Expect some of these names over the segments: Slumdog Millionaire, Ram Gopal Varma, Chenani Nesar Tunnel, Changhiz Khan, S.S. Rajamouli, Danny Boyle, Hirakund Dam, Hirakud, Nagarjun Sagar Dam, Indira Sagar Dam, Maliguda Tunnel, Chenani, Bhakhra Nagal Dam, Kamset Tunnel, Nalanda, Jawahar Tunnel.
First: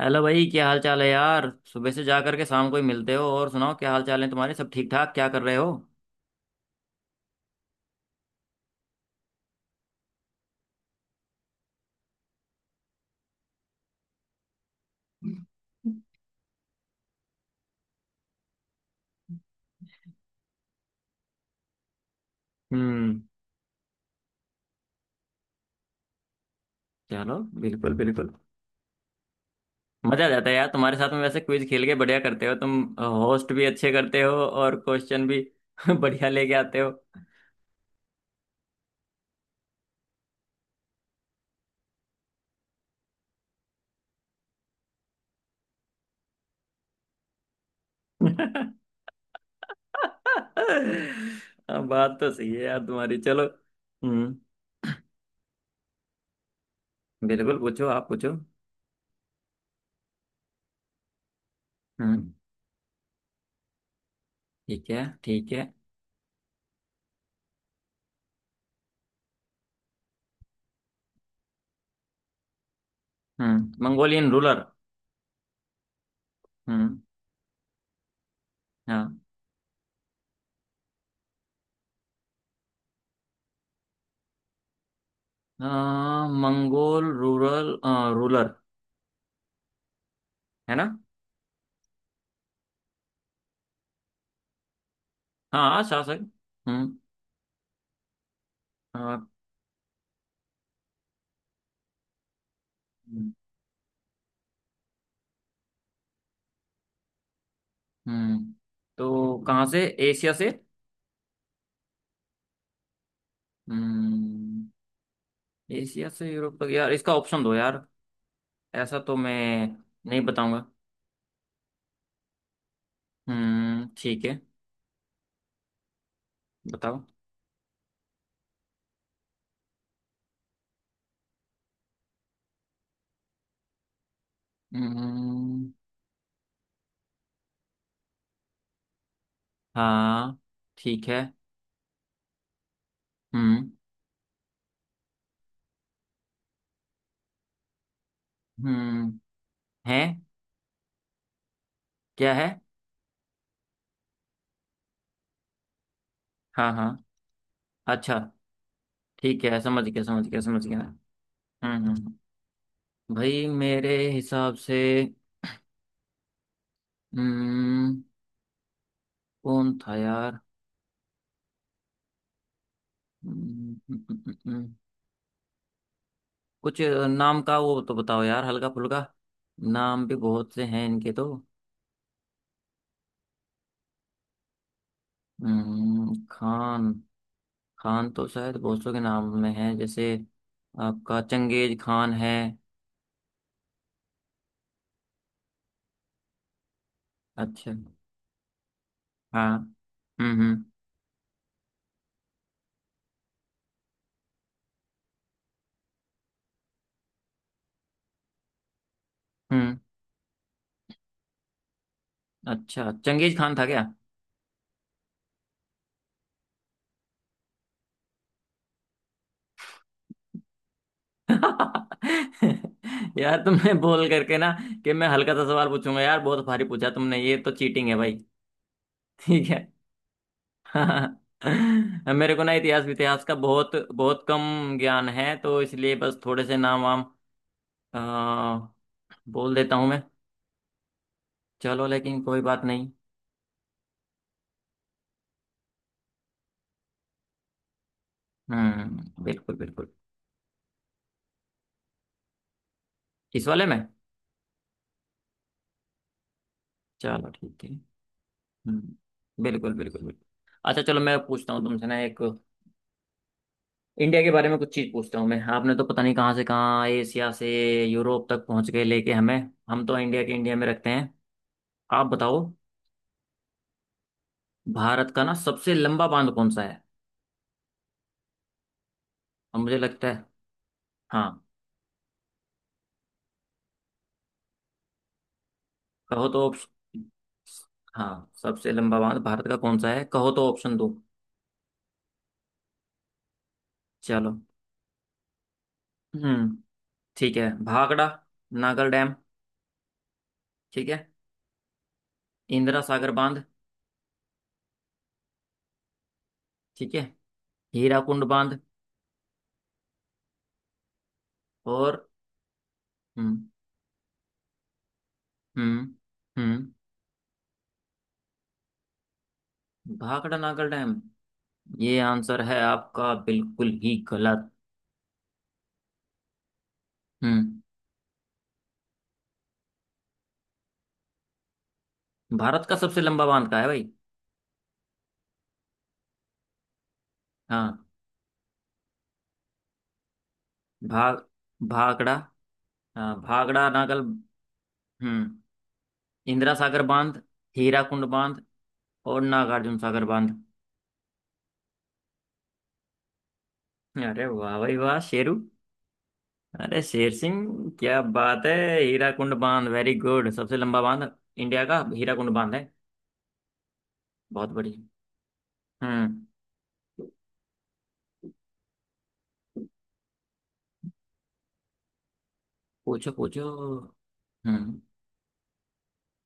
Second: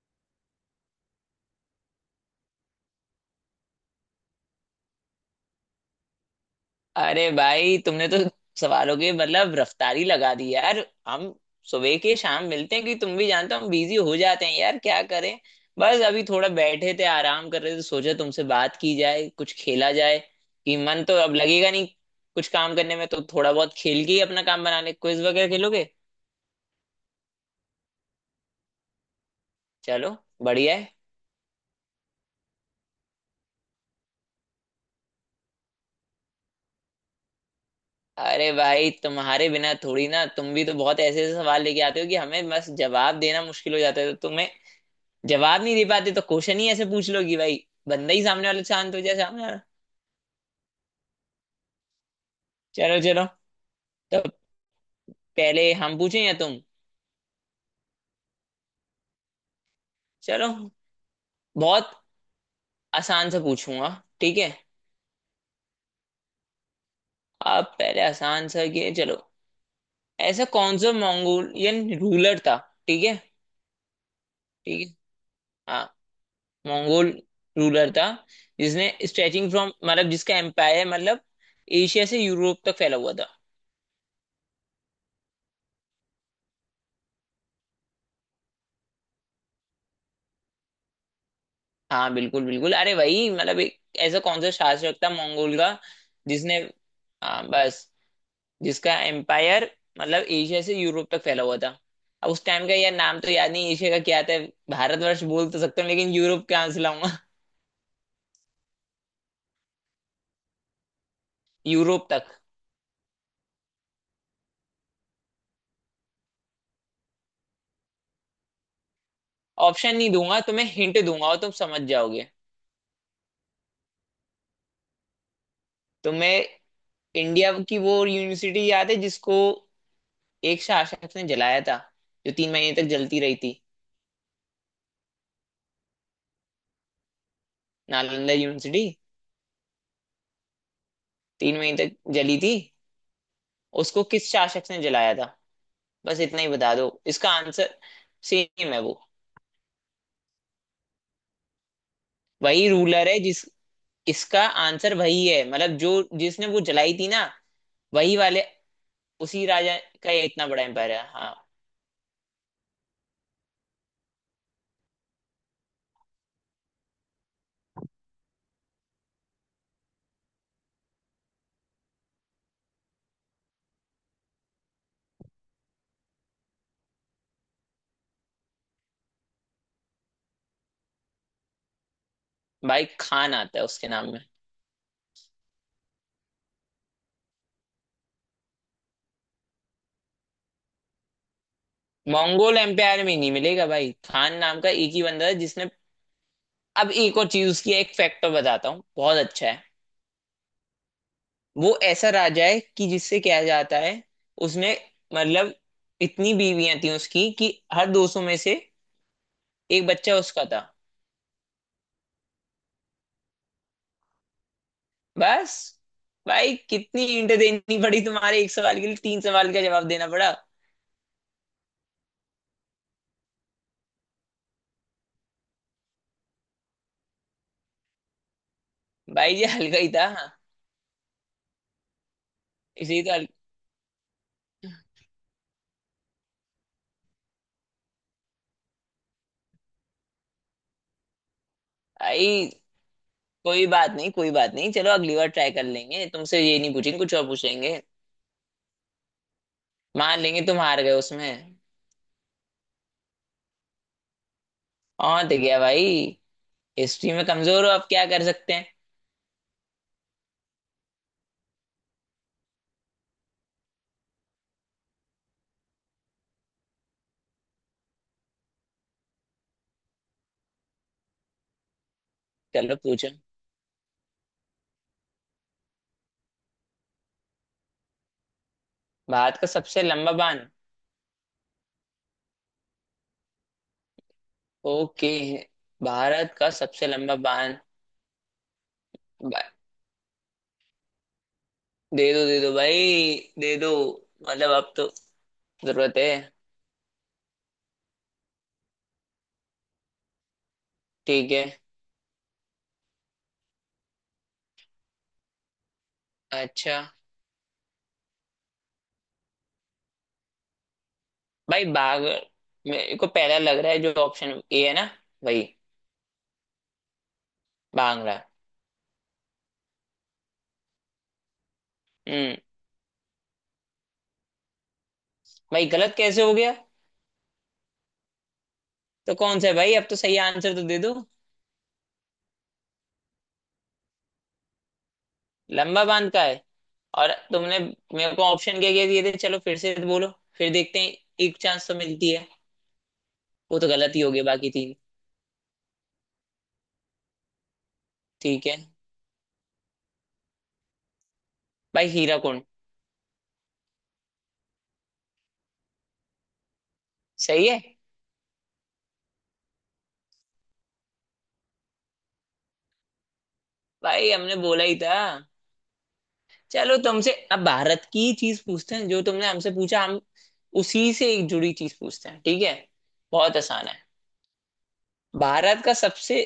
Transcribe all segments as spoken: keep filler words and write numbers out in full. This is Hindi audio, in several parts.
हेलो भाई, क्या हाल चाल है यार? सुबह से जा करके शाम को ही मिलते हो। और सुनाओ, क्या हाल चाल है तुम्हारे? सब ठीक ठाक? क्या कर रहे हो? अरे भाई तुमने तो सवालों की मतलब रफ्तारी लगा दी यार। हम सुबह के शाम मिलते हैं कि तुम भी जानते हो, हम बिजी हो जाते हैं यार, क्या करें। बस अभी थोड़ा बैठे थे, आराम कर रहे थे, सोचा तुमसे बात की जाए, कुछ खेला जाए। कि मन तो अब लगेगा नहीं कुछ काम करने में, हम्म। तो थोड़ा बहुत खेल के ही अपना काम बना ले। क्विज वगैरह खेलोगे? चलो। बिल्कुल बिल्कुल। चलो, मजा आ जाता है यार बढ़िया है। तुम्हारे साथ में। वैसे क्विज खेल के बढ़िया करते हो तुम। होस्ट भी अच्छे करते हो और क्वेश्चन भी बढ़िया लेके आते हो। अरे भाई, तुम्हारे बिना थोड़ी ना, तुम भी तो बहुत ऐसे ऐसे सवाल लेके आते हो कि हमें बस जवाब देना मुश्किल हो जाता है, तो तुम्हें जवाब नहीं दे पाते तो क्वेश्चन ही ऐसे पूछ लो कि भाई, बंदा ही सामने वाला शांत हो जाए, सामने वाला। हाँ, बात तो सही है यार चलो तुम्हारी। चलो, चलो। तो हम्म। पहले हम पूछें या तुम? बिल्कुल पूछो, आप पूछो। चलो, बहुत हम्म। आसान से पूछूंगा, ठीक है? ठीक है, ठीक है। आप पहले आसान सा किए, चलो। ऐसा कौन सा मंगोलियन रूलर था? ठीक है, हम्म, मंगोलियन रूलर। ठीक है। हाँ, हम्म। मंगोल रूलर था जिसने हाँ। स्ट्रेचिंग फ्रॉम, मतलब जिसका एम्पायर, मतलब एशिया से यूरोप तक फैला हुआ था। आ, मंगोल रूरल, आ, रूलर, है ना? हाँ बिल्कुल बिल्कुल, अरे भाई, मतलब एक ऐसा कौन सा शासक था मंगोल का हाँ, शासक। जिसने, हम्म। हाँ बस, जिसका आ, एम्पायर मतलब एशिया से यूरोप तक फैला हुआ था। अब उस टाइम का यार नाम तो याद नहीं, एशिया का क्या था। भारतवर्ष बोल तो सकता हूँ लेकिन यूरोप कहाँ से लाऊंगा हम्म। तो कहाँ से? एशिया से? यूरोप तक हम्म। एशिया से यूरोप तक यार, इसका ऑप्शन दो यार। ऐसा तो मैं ऑप्शन नहीं नहीं दूंगा, बताऊंगा। तुम्हें हिंट दूंगा और तुम समझ जाओगे। हम्म, ठीक है। तुम्हें बताओ। इंडिया की वो यूनिवर्सिटी याद है जिसको एक शासक ने जलाया था, जो तीन महीने तक जलती रही थी? हम्म। नालंदा यूनिवर्सिटी। हाँ। ठीक है। तीन महीने तक जली थी। हम्म। उसको किस शासक ने जलाया था, बस इतना ही बता दो। इसका आंसर सेम है वो। हम्म। है? क्या है? वही रूलर है जिस, इसका आंसर वही है, मतलब जो जिसने वो हाँ, हाँ। जलाई थी ना, वही अच्छा। वाले। ठीक उसी है, राजा समझ गया, का ये समझ गया, इतना बड़ा समझ गया। एम्पायर है, हम्म। हाँ। हम्म। हम्म। भाई मेरे हिसाब से हम्म कौन था यार? हम्म, हम्म, हम्म, हम्म। कुछ नाम का वो तो बताओ यार, हल्का फुल्का। नाम भी बहुत से हैं इनके तो। भाई खान आता है उसके नाम में। हम्म खान। खान तो शायद बहुत सौ के नाम में है, जैसे आपका चंगेज खान है। मंगोल एम्पायर में नहीं मिलेगा भाई, खान नाम का एक ही बंदा है जिसने। अब एक और चीज अच्छा। उसकी, एक फैक्टर बताता हूँ, बहुत अच्छा हाँ। है। हम्म। हम्म। वो ऐसा राजा है कि जिससे क्या जाता है, उसने मतलब इतनी बीवियां थी उसकी कि हर दो सौ में से हम्म। एक बच्चा उसका था। अच्छा, चंगेज खान था क्या? बस, भाई कितनी इंट देनी पड़ी तुम्हारे एक सवाल के लिए, तीन सवाल का जवाब देना पड़ा। यार, तुमने बोल करके ना कि मैं हल्का सा सवाल पूछूंगा यार, बहुत भारी पूछा तुमने। ये तो चीटिंग है भाई। भाई ये ठीक। हल्का ही था। मेरे को ना इतिहास, इसी तो इतिहास हल... का बहुत बहुत कम ज्ञान है, तो इसलिए बस थोड़े से नाम वाम अ, बोल देता हूँ मैं। चलो, लेकिन कोई भाई, बात नहीं। कोई बात नहीं, कोई बात नहीं। चलो अगली बार ट्राई कर लेंगे, तुमसे ये नहीं पूछेंगे, कुछ और पूछेंगे। हम्म, बिल्कुल बिल्कुल। मान लेंगे तुम हार गए उसमें। इस वाले में। और तो क्या भाई, हिस्ट्री में चलो, ठीक कमजोर है। हो, अब क्या कर सकते हैं। हम्म, बिल्कुल बिल्कुल बिल्कुल। अच्छा, चलो, मैं पूछता हूँ तुमसे ना एक। इंडिया के बारे में कुछ चीज़ पूछता हूँ मैं। आपने तो पता नहीं कहाँ से कहाँ, एशिया से यूरोप तक पहुँच गए लेके हमें। हम तो इंडिया के, इंडिया में रखते हैं। आप बताओ, चलो, पूछो। भारत का ना सबसे लंबा बांध कौन सा है? भारत का और मुझे सबसे लगता लंबा है। बांध? हाँ, ओके, कहो भारत तो का सबसे ऑप्शन। लंबा बांध। हाँ, सबसे लंबा बांध भारत बा- का कौन सा है, कहो तो ऑप्शन दो। दे दो दे दो भाई, दे दो। चलो। मतलब अब तो जरूरत है। हम्म। ठीक है, भाखड़ा नागल डैम। ठीक है, ठीक है। इंदिरा सागर बांध। अच्छा। ठीक है, हीराकुंड बांध। भाई, और बाघ मेरे को पहला हम्म। लग रहा है जो ऑप्शन ए है ना, वही हम्म। हम्म। मांग रहा है। भाखड़ा नागल डैम, ये हम्म। आंसर है आपका? बिल्कुल ही गलत। भाई गलत कैसे हो गया? हम्म। तो कौन सा है भाई, अब तो सही आंसर तो दे दो। भारत का सबसे लंबा बांध का है भाई। लंबा बांध का है। और तुमने हाँ। मेरे को ऑप्शन क्या क्या दिए थे, चलो फिर से बोलो, फिर देखते हैं, भाग एक चांस तो मिलती भाखड़ा, है। हाँ वो भाखड़ा तो गलत ही नागल। हो गया, बाकी तीन हम्म, इंदिरा सागर बांध, हीराकुंड बांध ठीक है। और नागार्जुन सागर बांध। भाई हीरा कुंड। अरे वाह भाई वाह, शेरू! अरे शेर सही है। सिंह, क्या बात है! हीराकुंड बांध, वेरी गुड। सबसे लंबा बांध इंडिया का हीराकुंड बांध है। भाई हमने बहुत बोला ही बढ़िया। था। हम्म। चलो तुमसे अब भारत की चीज पूछते हैं, जो तुमने हमसे पूछा, हम उसी से एक जुड़ी चीज पूछते हैं, ठीक है? पूछो, बहुत पूछो। आसान है। हम्म। भारत का सबसे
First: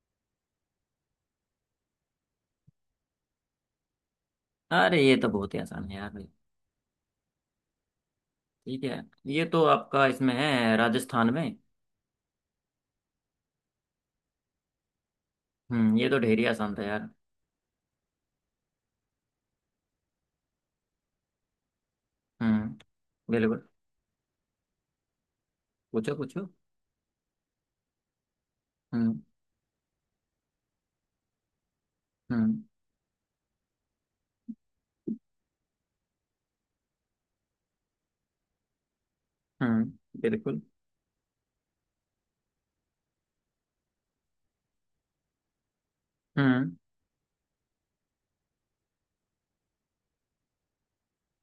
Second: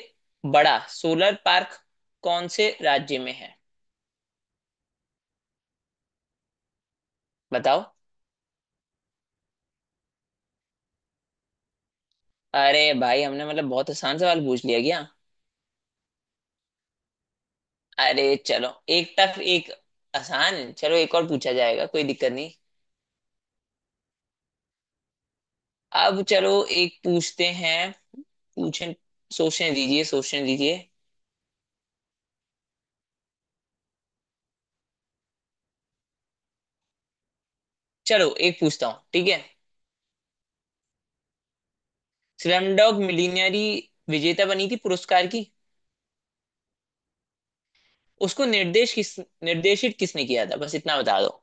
बड़ा सोलर पार्क कौन से राज्य में है? अरे, ये तो बहुत ही आसान है यार भाई। बताओ। ठीक है, ये तो आपका इसमें है, राजस्थान में। अरे भाई, हमने मतलब बहुत आसान सवाल पूछ लिया क्या? हम्म, ये तो ढेर ही आसान था यार। अरे चलो, एक टफ एक आसान, चलो एक और पूछा जाएगा, कोई दिक्कत नहीं। हम्म, बिल्कुल। पूछो, अब पूछो। चलो एक पूछते हैं। पूछें? हम्म। सोचने दीजिए सोचने दीजिए। हम्म। चलो एक पूछता हूँ, ठीक है? हम्म, बिल्कुल। स्लम डॉग मिलियनेरी विजेता बनी थी पुरस्कार की, हम्म। उसको निर्देश किस, निर्देशित किसने किया था, बस इतना बता दो।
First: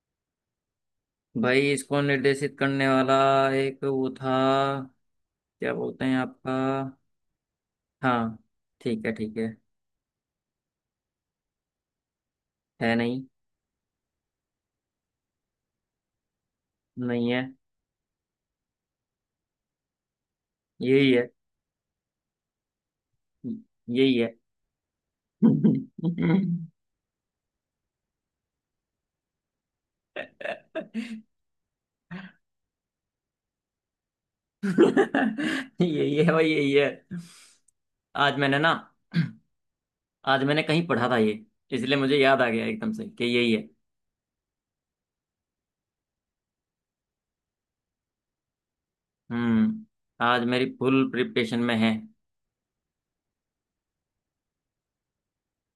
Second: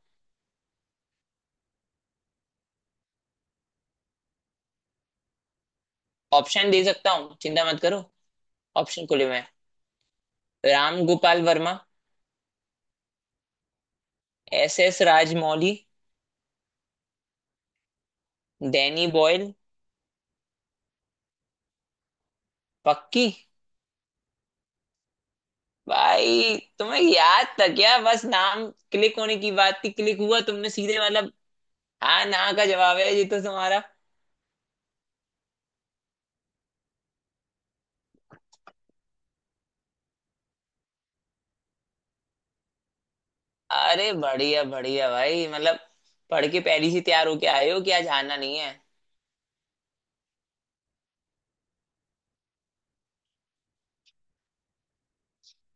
भाई, इसको निर्देशित करने वाला एक वो था, क्या बोलते हैं आपका। ऑप्शन दे सकता हूँ, चिंता मत करो। हाँ। ठीक ऑप्शन है, खुले में ठीक है। हैं। राम गोपाल वर्मा? है नहीं। S S Rajamouli? नहीं है। Danny Boyle? यही है। पक्की? यही है। भाई तुम्हें याद था क्या, बस नाम क्लिक होने की बात थी, क्लिक हुआ तुमने सीधे, मतलब हाँ ना का जवाब है ये तो तुम्हारा। यही है भाई, यही है। आज मैंने ना, आज मैंने कहीं पढ़ा था ये, इसलिए मुझे याद आ गया एकदम से कि यही है। अरे बढ़िया बढ़िया भाई, मतलब पढ़ के पहले ही तैयार होके आए हो कि आज आना नहीं है। हम्म। आज मेरी फुल प्रिपरेशन में है।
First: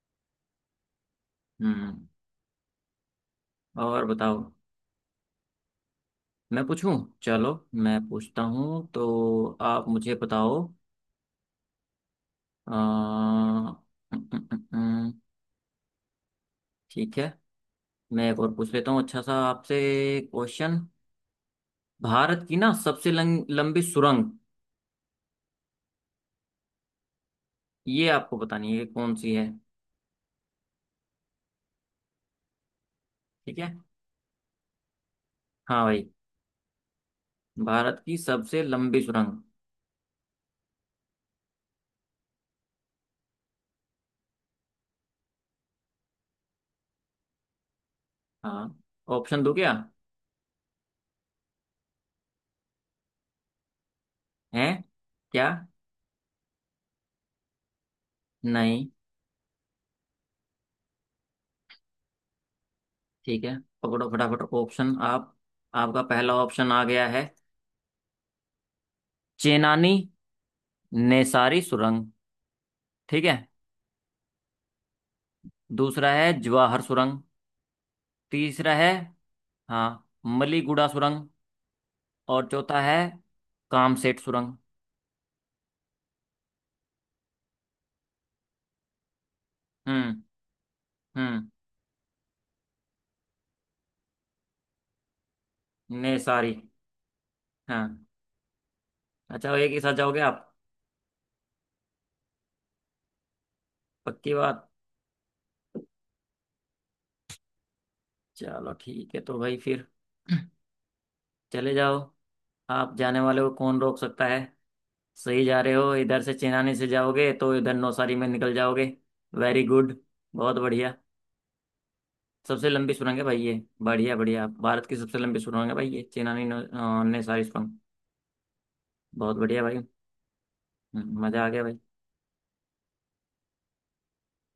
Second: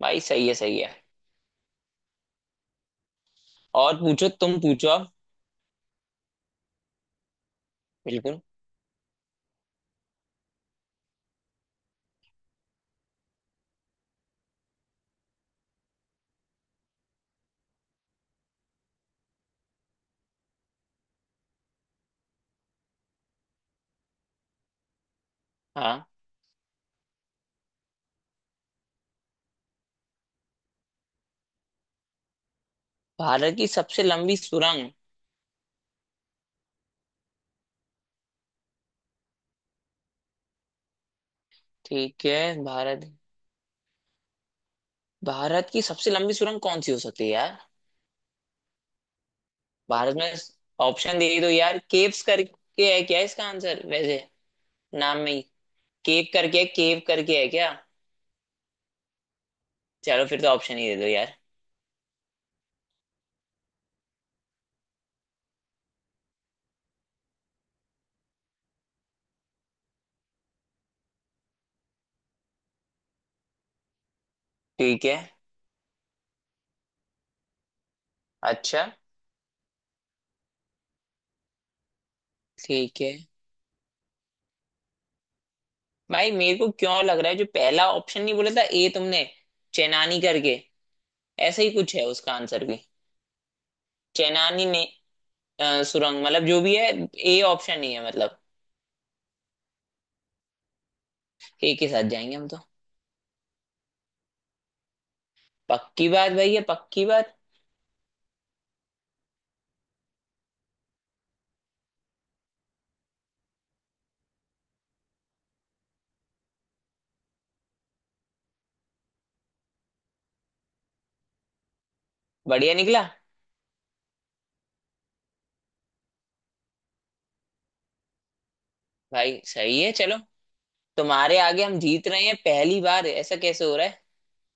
भाई सही है सही है। हम्म। और और पूछो, बताओ। तुम पूछो अब। मैं पूछूं? चलो, मैं बिल्कुल। पूछता हूँ तो आप मुझे बताओ। अ, अम, अम, अम, अम, ठीक है, मैं एक और पूछ लेता हूँ अच्छा सा आपसे क्वेश्चन। भारत की ना सबसे लंग, लंबी सुरंग, हाँ, ये आपको बतानी है कि कौन सी है। भारत ठीक की है। सबसे लंबी सुरंग? हाँ भाई, भारत की सबसे लंबी सुरंग। ठीक है, भारत, भारत की सबसे लंबी सुरंग कौन सी हो सकती है यार? हाँ, ऑप्शन दो क्या? भारत में? ऑप्शन दे दो यार, केव्स करके है क्या इसका आंसर वैसे, है। नाम में ही क्या? केव करके है, केव करके है क्या? नहीं। चलो फिर तो ऑप्शन ही दे दो यार। ठीक है, पकड़ो फटाफट ऑप्शन आप। आपका पहला ऑप्शन आ गया है, चेनानी नेसारी सुरंग। ठीक है। ठीक है। दूसरा है जवाहर सुरंग। तीसरा अच्छा। है, हाँ, मलीगुड़ा सुरंग। और चौथा है ठीक है। कामसेट सुरंग। भाई मेरे को क्यों लग रहा है जो पहला ऑप्शन नहीं बोला था ए तुमने, चेनानी हम्म। करके, हम्म, ऐसा ही कुछ है उसका आंसर भी। चेनानी ने अ, ने सुरंग, मतलब सारी। जो भी है, ए ऑप्शन ही हाँ। है मतलब। अच्छा, एक ही साथ जाओगे आप? ए के साथ जाएंगे हम तो। पक्की बात। पक्की बात। भाई ये पक्की बात। चलो ठीक है, तो भाई फिर चले जाओ। आप जाने वाले को कौन रोक सकता है। सही जा रहे हो, इधर से चेनानी से जाओगे तो इधर नौसारी में निकल जाओगे। Very good. बहुत बढ़िया। सबसे बढ़िया लंबी निकला। सुरंग है भाई ये। बढ़िया बढ़िया, भारत की सबसे लंबी सुरंग है भाई ये चेनानी नौ- अ, ने सारी सुरंग। बहुत भाई बढ़िया भाई। सही है, चलो। हम्म, तुम्हारे मजा आ गया आगे भाई। हम जीत रहे हैं पहली बार, ऐसा कैसे हो रहा है?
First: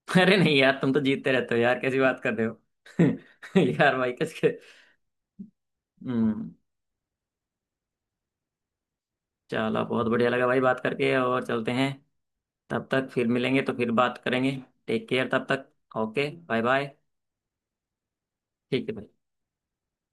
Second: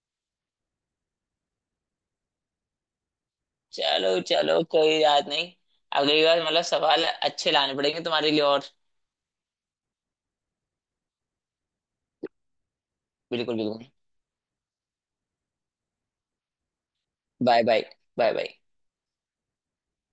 अरे नहीं यार, तुम तो जीतते रहते हो यार, कैसी बात कर रहे हो? यार भाई, चलो कैसे। चलो, कोई बात नहीं। अगली बार हम्म। मतलब सवाल अच्छे लाने पड़ेंगे तुम्हारे लिए और। चलो, बहुत बढ़िया लगा भाई बात करके। और चलते हैं, तब तक फिर बिल्कुल मिलेंगे तो बिल्कुल। फिर बात करेंगे। टेक केयर तब तक। Okay, bye bye. Bye bye. Bye bye. ठीक है भाई।